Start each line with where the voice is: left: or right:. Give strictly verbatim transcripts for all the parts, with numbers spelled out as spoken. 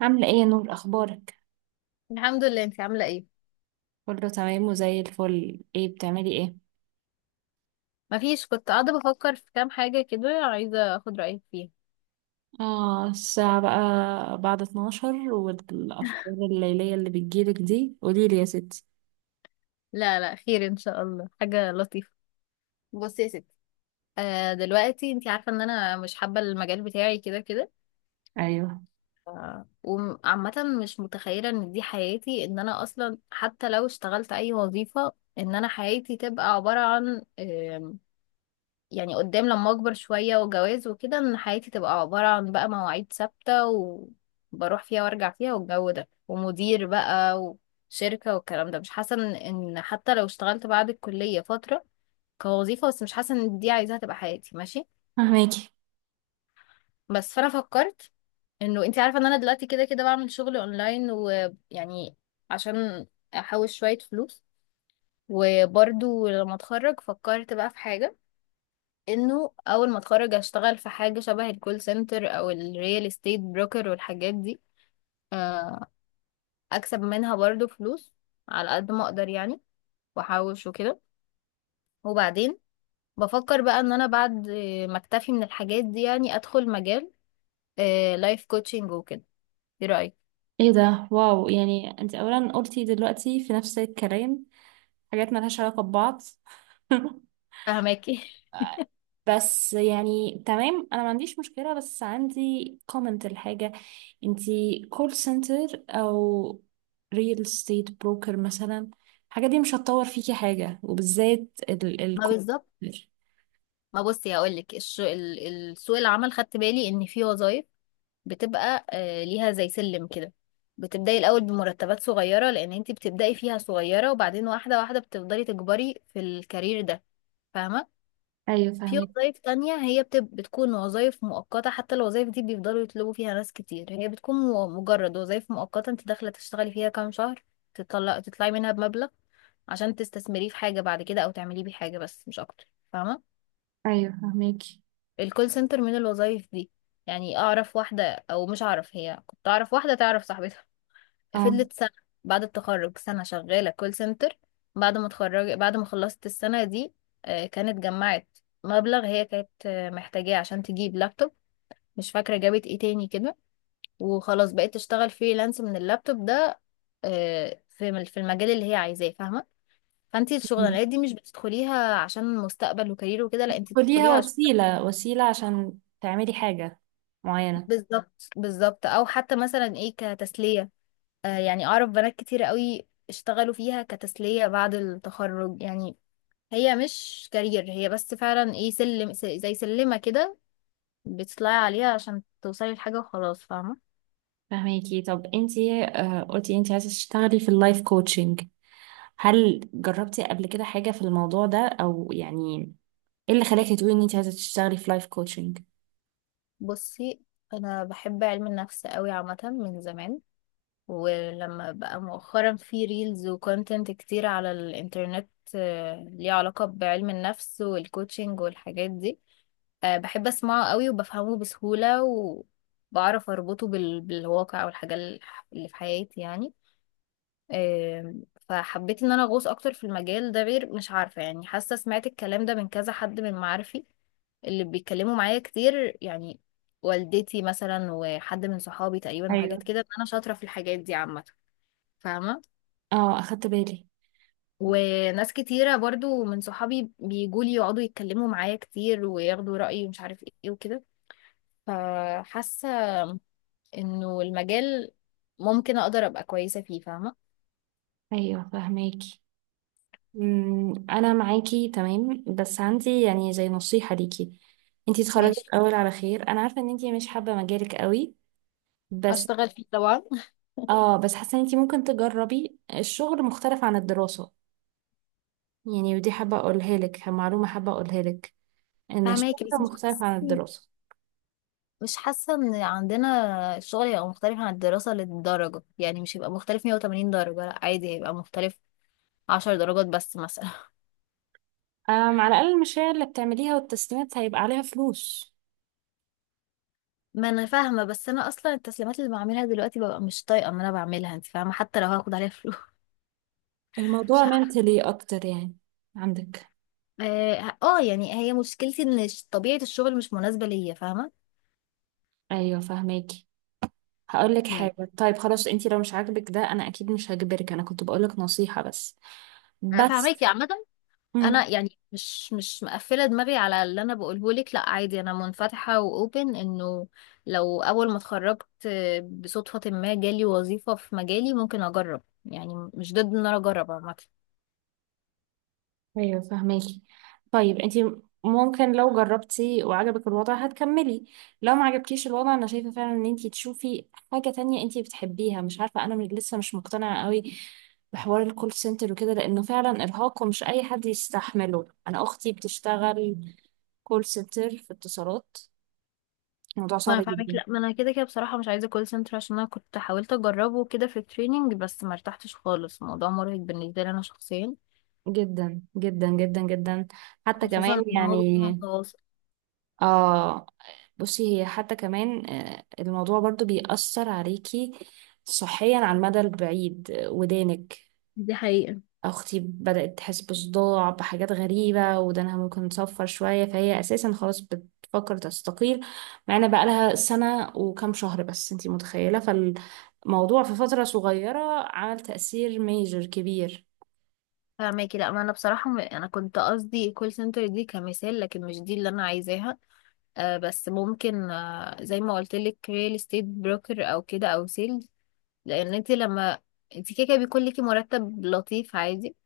right: عاملة ايه يا نور، اخبارك؟
left: الحمد لله، انت عاملة ايه؟
right: كله تمام وزي الفل. ايه بتعملي ايه؟
left: مفيش، كنت قاعدة بفكر في كام حاجة كده، عايزة اخد رأيك فيها.
right: اه الساعة بقى بعد اثناشر والافكار الليلية اللي بتجيلك دي، قوليلي يا ستي.
left: لا لا، خير ان شاء الله، حاجة لطيفة. بصي يا ستي، آه دلوقتي انت عارفة ان انا مش حابة المجال بتاعي كده كده.
right: ايوه،
left: آه، وعامة، مش متخيلة ان دي حياتي، ان انا اصلا حتى لو اشتغلت اي وظيفة، ان انا حياتي تبقى عبارة عن آه، يعني قدام لما اكبر شوية وجواز وكده، ان حياتي تبقى عبارة عن بقى مواعيد ثابتة، وبروح فيها وارجع فيها والجو ده ومدير بقى وشركة والكلام ده. مش حاسة ان إن حتى لو اشتغلت بعد الكلية فترة كوظيفة، بس مش حاسة ان دي عايزاها تبقى حياتي. ماشي،
right: فهماكي.
left: بس فانا فكرت انه انت عارفة ان انا دلوقتي كده كده بعمل شغل اونلاين ويعني، عشان احوش شوية فلوس. وبرضو لما اتخرج فكرت بقى في حاجة، انه اول ما اتخرج اشتغل في حاجه شبه الكول سنتر او الريال استيت بروكر والحاجات دي، آه، اكسب منها برضو فلوس على قد ما اقدر يعني، واحوش وكده. وبعدين بفكر بقى ان انا بعد ما اكتفي من الحاجات دي، يعني ادخل مجال لايف كوتشنج وكده. ايه رايك؟
right: ايه ده؟ واو، يعني انت اولا قلتي دلوقتي في نفس الكلام حاجات ملهاش علاقة ببعض.
left: فهماكي.
right: بس يعني تمام، انا ما عنديش مشكلة، بس عندي كومنت الحاجة. انتي كول سنتر او ريل استيت بروكر مثلا، الحاجة دي مش هتطور فيكي حاجة، وبالذات ال ال
left: ما بالظبط. ما بصي هقول لك، السوق العمل خدت بالي ان في وظايف بتبقى آه، ليها زي سلم كده، بتبدأي الأول بمرتبات صغيرة لأن انتي بتبدأي فيها صغيرة، وبعدين واحدة واحدة بتفضلي تكبري في الكارير ده. فاهمة.
right: ايوه،
left: في
right: فهمك.
left: وظائف تانية هي بتب... بتكون وظائف مؤقتة، حتى الوظائف دي بيفضلوا يطلبوا فيها ناس كتير، هي بتكون مو- مجرد وظائف مؤقتة، انت داخلة تشتغلي فيها كام شهر تطلع تطلعي منها بمبلغ عشان تستثمريه في حاجة بعد كده، أو تعمليه بيه حاجة، بس مش أكتر. فاهمة.
right: ايوه فهماكي.
left: الكول سنتر من الوظائف دي. يعني أعرف واحدة، أو مش أعرف هي، كنت أعرف واحدة تعرف صاحبتها،
right: اه.
left: فضلت سنة بعد التخرج سنة شغالة كول سنتر. بعد ما اتخرج بعد ما خلصت السنة دي، آه، كانت جمعت مبلغ، هي كانت آه، محتاجاه عشان تجيب لابتوب. مش فاكرة جابت ايه تاني كده. وخلاص بقيت تشتغل فريلانس من اللابتوب ده، آه، في الم- في المجال اللي هي عايزاه. فاهمة. فانتي
right: مم.
left: الشغلانات دي مش بتدخليها عشان مستقبل وكارير وكده، لا انتي
right: خديها
left: بتدخليها عشان…
right: وسيلة وسيلة عشان تعملي حاجة معينة.
left: بالظبط بالظبط، او حتى مثلا ايه كتسلية. آه، يعني أعرف بنات كتير قوي اشتغلوا فيها كتسلية بعد التخرج يعني، هي مش كارير، هي بس فعلا ايه سلم س- زي سلمة كده، بتطلعي عليها عشان توصلي لحاجة وخلاص. فاهمة.
right: فهميكي. طب انتي آه، قلتي انتي عايزة تشتغلي في اللايف كوتشنج، هل جربتي قبل كده حاجة في الموضوع ده؟ او يعني ايه اللي خلاكي تقولي ان انت عايزه تشتغلي في لايف كوتشنج؟
left: بصي، أنا بحب علم النفس قوي عامة من زمان. ولما بقى مؤخرا في ريلز وكونتنت كتير على الإنترنت آه، ليه علاقة بعلم النفس والكوتشنج والحاجات دي، آه، بحب اسمعه قوي وبفهمه بسهولة، وبعرف اربطه بال... بالواقع والحاجة ال- اللي في حياتي يعني. آم، فحبيت ان انا اغوص اكتر في المجال ده. غير مش عارفة يعني، حاسة سمعت الكلام ده من كذا حد من معارفي اللي بيتكلموا معايا كتير، يعني والدتي مثلا وحد من صحابي تقريبا، وحاجات
right: ايوه.
left: كده، ان انا شاطرة في الحاجات دي عامة. فاهمة.
right: اه اخدت بالي.
left: وناس كتيرة برضو من صحابي بيجولي، يقعدوا يتكلموا معايا كتير وياخدوا رأيي ومش عارف ايه وكده. فحاسة انه المجال ممكن اقدر ابقى كويسه فيه. فاهمه.
right: ايوه فهماكي. أمم، انا معاكي تمام، بس عندي يعني زي نصيحه ليكي. انت اتخرجي
left: ماشي،
right: الاول على خير، انا عارفه ان انت مش حابه مجالك قوي، بس
left: اشتغل فيه طبعا.
right: اه، بس حاسه ان انت ممكن تجربي الشغل مختلف عن الدراسه. يعني ودي حابه اقولها لك، معلومه حابه اقولها لك، ان
left: فاهماكي،
right: الشغل
left: بس مش
right: مختلف
left: حاسه
right: عن الدراسه.
left: مش حاسه ان عندنا الشغل يبقى مختلف عن الدراسه للدرجه، يعني مش هيبقى مختلف مية وتمانين درجه، لا عادي هيبقى مختلف عشر درجات بس مثلا.
right: أم، على الاقل المشاريع اللي بتعمليها والتسليمات هيبقى عليها فلوس.
left: ما انا فاهمه، بس انا اصلا التسليمات اللي بعملها دلوقتي ببقى مش طايقه ان انا بعملها، انت فاهمه، حتى لو هاخد عليها فلوس. مش
right: الموضوع
left: عارفة.
right: منتلي اكتر يعني عندك.
left: اه، آه، يعني هي مشكلتي ان ش- طبيعه الشغل مش مناسبه ليا، فاهمه.
right: ايوه فاهماكي. هقول لك
left: يعني
right: حاجه، طيب خلاص انتي لو مش عاجبك ده، انا اكيد مش هجبرك، انا كنت بقول لك نصيحه بس.
left: انا
right: بس،
left: فاهماكي عامه،
right: امم.
left: انا يعني مش مش مقفله دماغي على اللي انا بقوله لك، لا عادي، انا منفتحه واوبن انه لو اول ما اتخرجت بصدفه ما جالي وظيفه في مجالي ممكن اجرب، يعني مش ضد ان انا اجرب عامه.
right: ايوه فاهماكي. طيب انتي ممكن لو جربتي وعجبك الوضع هتكملي، لو ما عجبكيش الوضع انا شايفه فعلا ان انتي تشوفي حاجه تانية انتي بتحبيها. مش عارفه، انا من- لسه مش مقتنعه قوي بحوار الكول سنتر وكده، لانه فعلا ارهاق ومش اي حد يستحمله. انا اختي بتشتغل كول سنتر في اتصالات، الموضوع
left: ما
right: صعب
left: انا فاهمك،
right: جدا
left: لا ما انا كده كده بصراحه مش عايزه كول سنتر، عشان انا كنت حاولت اجربه كده في التريننج بس ما ارتحتش خالص، الموضوع مرهق بالنسبه لي انا شخصيا،
right: جدا جدا جدا جدا. حتى
left: خصوصا
right: كمان
left: ان
right: يعني
left: هو بيكون تواصل.
right: اه، بصي هي حتى كمان آه، الموضوع برضو بيأثر عليكي صحيا على المدى البعيد. آه، ودانك،
left: دي حقيقة.
right: اختي بدأت تحس بصداع، بحاجات غريبة، ودانها ممكن تصفر شوية، فهي اساسا خلاص بتفكر تستقيل مع ان بقى لها سنة وكام شهر بس. انتي متخيلة؟ فالموضوع في فترة صغيرة عمل تأثير ميجر كبير.
left: فاهماكي، لا ما انا بصراحه م- انا كنت قصدي كول سنتر دي كمثال، لكن مش دي اللي انا عايزاها. آه، بس ممكن، آه، زي ما قلت لك، ريل استيت بروكر او كده او سيلز. لان انت لما… انت كده كده بيكون ليكي مرتب لطيف عادي،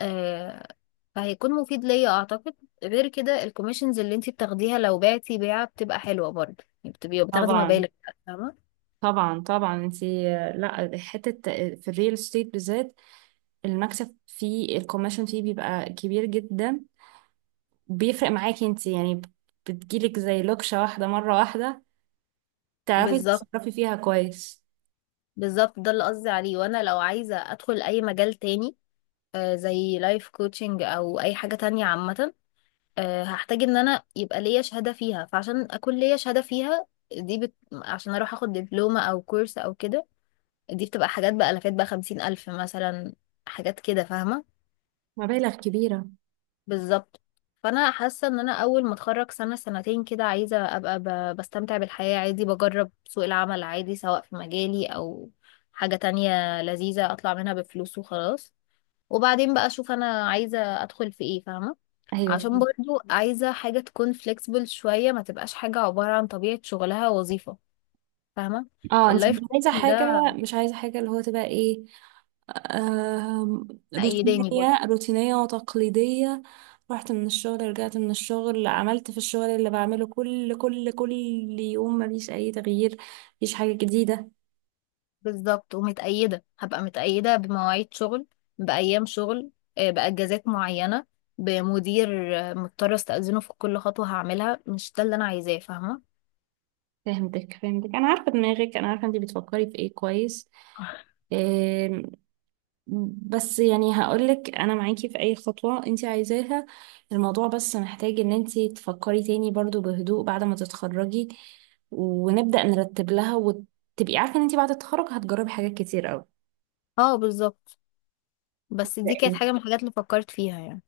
left: آه، فهيكون مفيد ليا اعتقد. غير كده الكوميشنز اللي انت بتاخديها لو بعتي بيعه بتبقى حلوه برضه، يعني بتبقي بتاخدي
right: طبعا
left: مبالغ. فاهمه.
right: طبعا طبعا. انتي لا حتة، في الريل استيت بالذات المكسب فيه، الكوميشن فيه بيبقى كبير جدا. بيفرق معاكي انتي يعني، بتجيلك زي لوكشة واحدة مرة واحدة، تعرفي
left: بالظبط
right: تتصرفي فيها كويس.
left: بالظبط، ده اللي قصدي عليه. وانا لو عايزه ادخل اي مجال تاني، آه، زي لايف كوتشنج او اي حاجه تانية عامه، آه، هحتاج ان انا يبقى ليا شهادة فيها. فعشان اكون ليا شهادة فيها دي بت... عشان اروح اخد دبلومة او كورس او كده، دي بتبقى حاجات بألافات، بقى خمسين الف مثلا، حاجات كده. فاهمة.
right: مبالغ كبيرة.
left: بالظبط. فانا حاسة ان انا اول ما اتخرج سنة سنتين كده، عايزة ابقى ب... بستمتع بالحياة عادي، بجرب سوق العمل عادي سواء في مجالي او حاجة تانية لذيذة، اطلع منها بفلوس وخلاص، وبعدين بقى اشوف انا عايزة ادخل في ايه. فاهمة.
right: ايوه
left: عشان
right: فهمت.
left: برضو عايزة حاجة تكون flexible شوية، ما تبقاش حاجة عبارة عن طبيعة شغلها وظيفة. فاهمة.
right: اه انتي مش
left: اللايف كوتش
right: عايزة حاجة،
left: ده
right: مش عايزة حاجة اللي هو تبقى ايه، آم،
left: مأيداني برضو.
right: روتينية روتينية وتقليدية رحت من الشغل، رجعت من الشغل، عملت في الشغل اللي بعمله كل كل كل يوم مفيش أي تغيير، مفيش حاجة جديدة.
left: بالظبط، ومتأيدة هبقى متأيدة بمواعيد شغل، بأيام شغل، آه، بأجازات معينة، بمدير آه، مضطرة استأذنه في كل خطوة هعملها. مش ده اللي أنا عايزاه. فاهمة.
right: فهمتك فهمتك، أنا عارفة دماغك، أنا عارفة أنتي بتفكري في إيه كويس. آم، بس يعني هقولك أنا معاكي في أي خطوة أنتي عايزاها. الموضوع بس محتاج إن أنتي تفكري تاني برضو بهدوء بعد ما تتخرجي، ونبدأ نرتب لها، وتبقي عارفة إن أنتي بعد التخرج هتجربي حاجات كتير أوي.
left: اه بالظبط، بس دي كانت
right: إيه؟
left: حاجة من الحاجات اللي فكرت فيها يعني.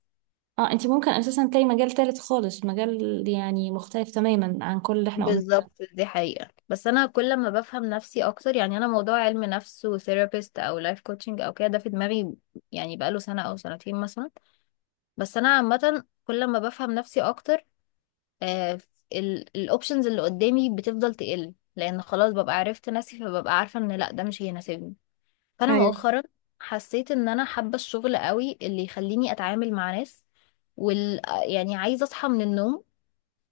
right: اه، انت ممكن اساسا تلاقي مجال تالت خالص، مجال يعني مختلف تماما عن كل اللي احنا قلناه.
left: بالظبط دي حقيقة، بس أنا كل ما بفهم نفسي أكتر يعني، أنا موضوع علم نفس وثيرابيست أو لايف كوتشنج أو كده ده في دماغي يعني بقاله سنة أو سنتين مثلا، بس أنا عامة كل ما بفهم نفسي أكتر آه الأوبشنز اللي قدامي بتفضل تقل، لأن خلاص ببقى عرفت نفسي، فببقى عارفة إن لأ ده مش هيناسبني. فأنا
right: ايوه،
left: مؤخرا حسيت إن أنا حابة الشغل قوي اللي يخليني أتعامل مع ناس، وال يعني عايزة أصحى من النوم،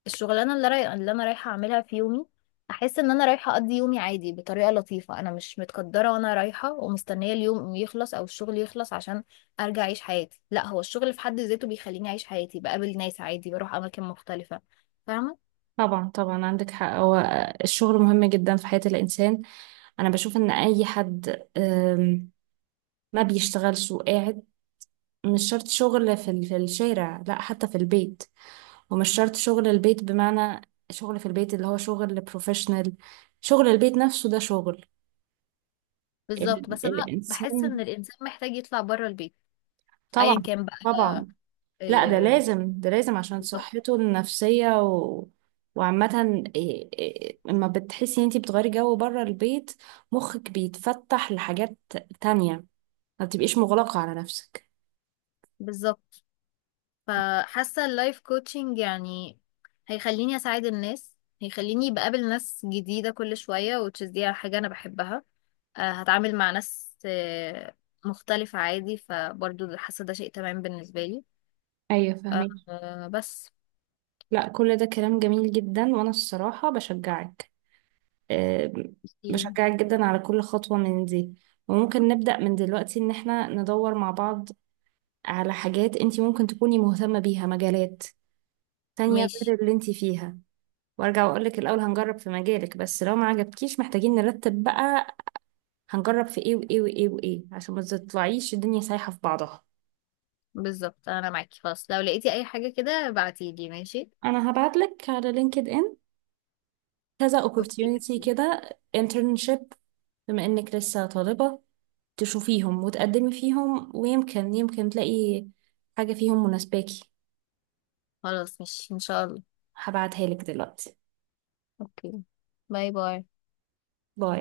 left: الشغلانه اللي رايح اللي انا رايحه اعملها في يومي، احس ان انا رايحه اقضي يومي عادي بطريقه لطيفه، انا مش متقدره وانا رايحه ومستنيه اليوم يخلص او الشغل يخلص عشان ارجع اعيش حياتي. لا هو الشغل في حد ذاته بيخليني اعيش حياتي، بقابل ناس عادي، بروح اماكن مختلفه. فاهمه.
right: طبعا طبعا، عندك حق. هو الشغل مهم جدا في حياة الانسان. انا بشوف ان اي حد آم، ما بيشتغلش وقاعد، مش شرط شغل في ال- في الشارع، لا حتى في البيت. ومش شرط شغل البيت بمعنى شغل في البيت اللي هو شغل بروفيشنال، شغل البيت نفسه ده شغل.
left: بالظبط،
right: ال-
left: بس انا بحس
right: الانسان.
left: ان الانسان محتاج يطلع بره البيت، ايا
right: طبعا.
left: كان بقى.
right: طبعا. لا ده
left: آه،
right: لازم، ده لازم عشان صحته النفسية و... وعامة إيه- إيه- لما بتحسي ان انتي بتغيري جو بره البيت، مخك بيتفتح لحاجات تانية، ما بتبقيش مغلقة على نفسك.
left: بالظبط. فحاسة اللايف كوتشنج يعني هيخليني أساعد الناس، هيخليني بقابل ناس جديدة كل شوية، which is دي حاجة أنا بحبها. آه، هتعامل مع ناس آه، مختلفة عادي، فبرضو حاسة ده شيء تمام بالنسبة لي.
right: ايوه فاهمك.
left: آه، بس
right: لا كل ده كلام جميل جدا، وانا الصراحة بشجعك. آه،
left: دي-
right: بشجعك جدا على كل خطوة من دي. وممكن نبدأ من دلوقتي ان احنا ندور مع بعض على حاجات انتي ممكن تكوني مهتمة بيها، مجالات تانية
left: ماشي.
right: غير اللي انتي فيها. وارجع واقول لك الاول هنجرب في مجالك، بس لو ما عجبكيش محتاجين نرتب بقى هنجرب في ايه وايه وايه وايه، عشان ما تطلعيش الدنيا سايحة في بعضها.
left: بالظبط أنا معاكي، خلاص لو لقيتي أي حاجة كده بعتيلي. ماشي،
right: انا هبعت لك على لينكد ان كذا
left: أوكي
right: opportunity
left: أكيد.
right: كده، internship، بما انك لسه طالبة، تشوفيهم وتقدمي فيهم، ويمكن يمكن تلاقي حاجة فيهم مناسباكي.
left: خلاص ماشي إن شاء الله.
right: هبعتها لك دلوقتي.
left: أوكي. باي باي.
right: باي.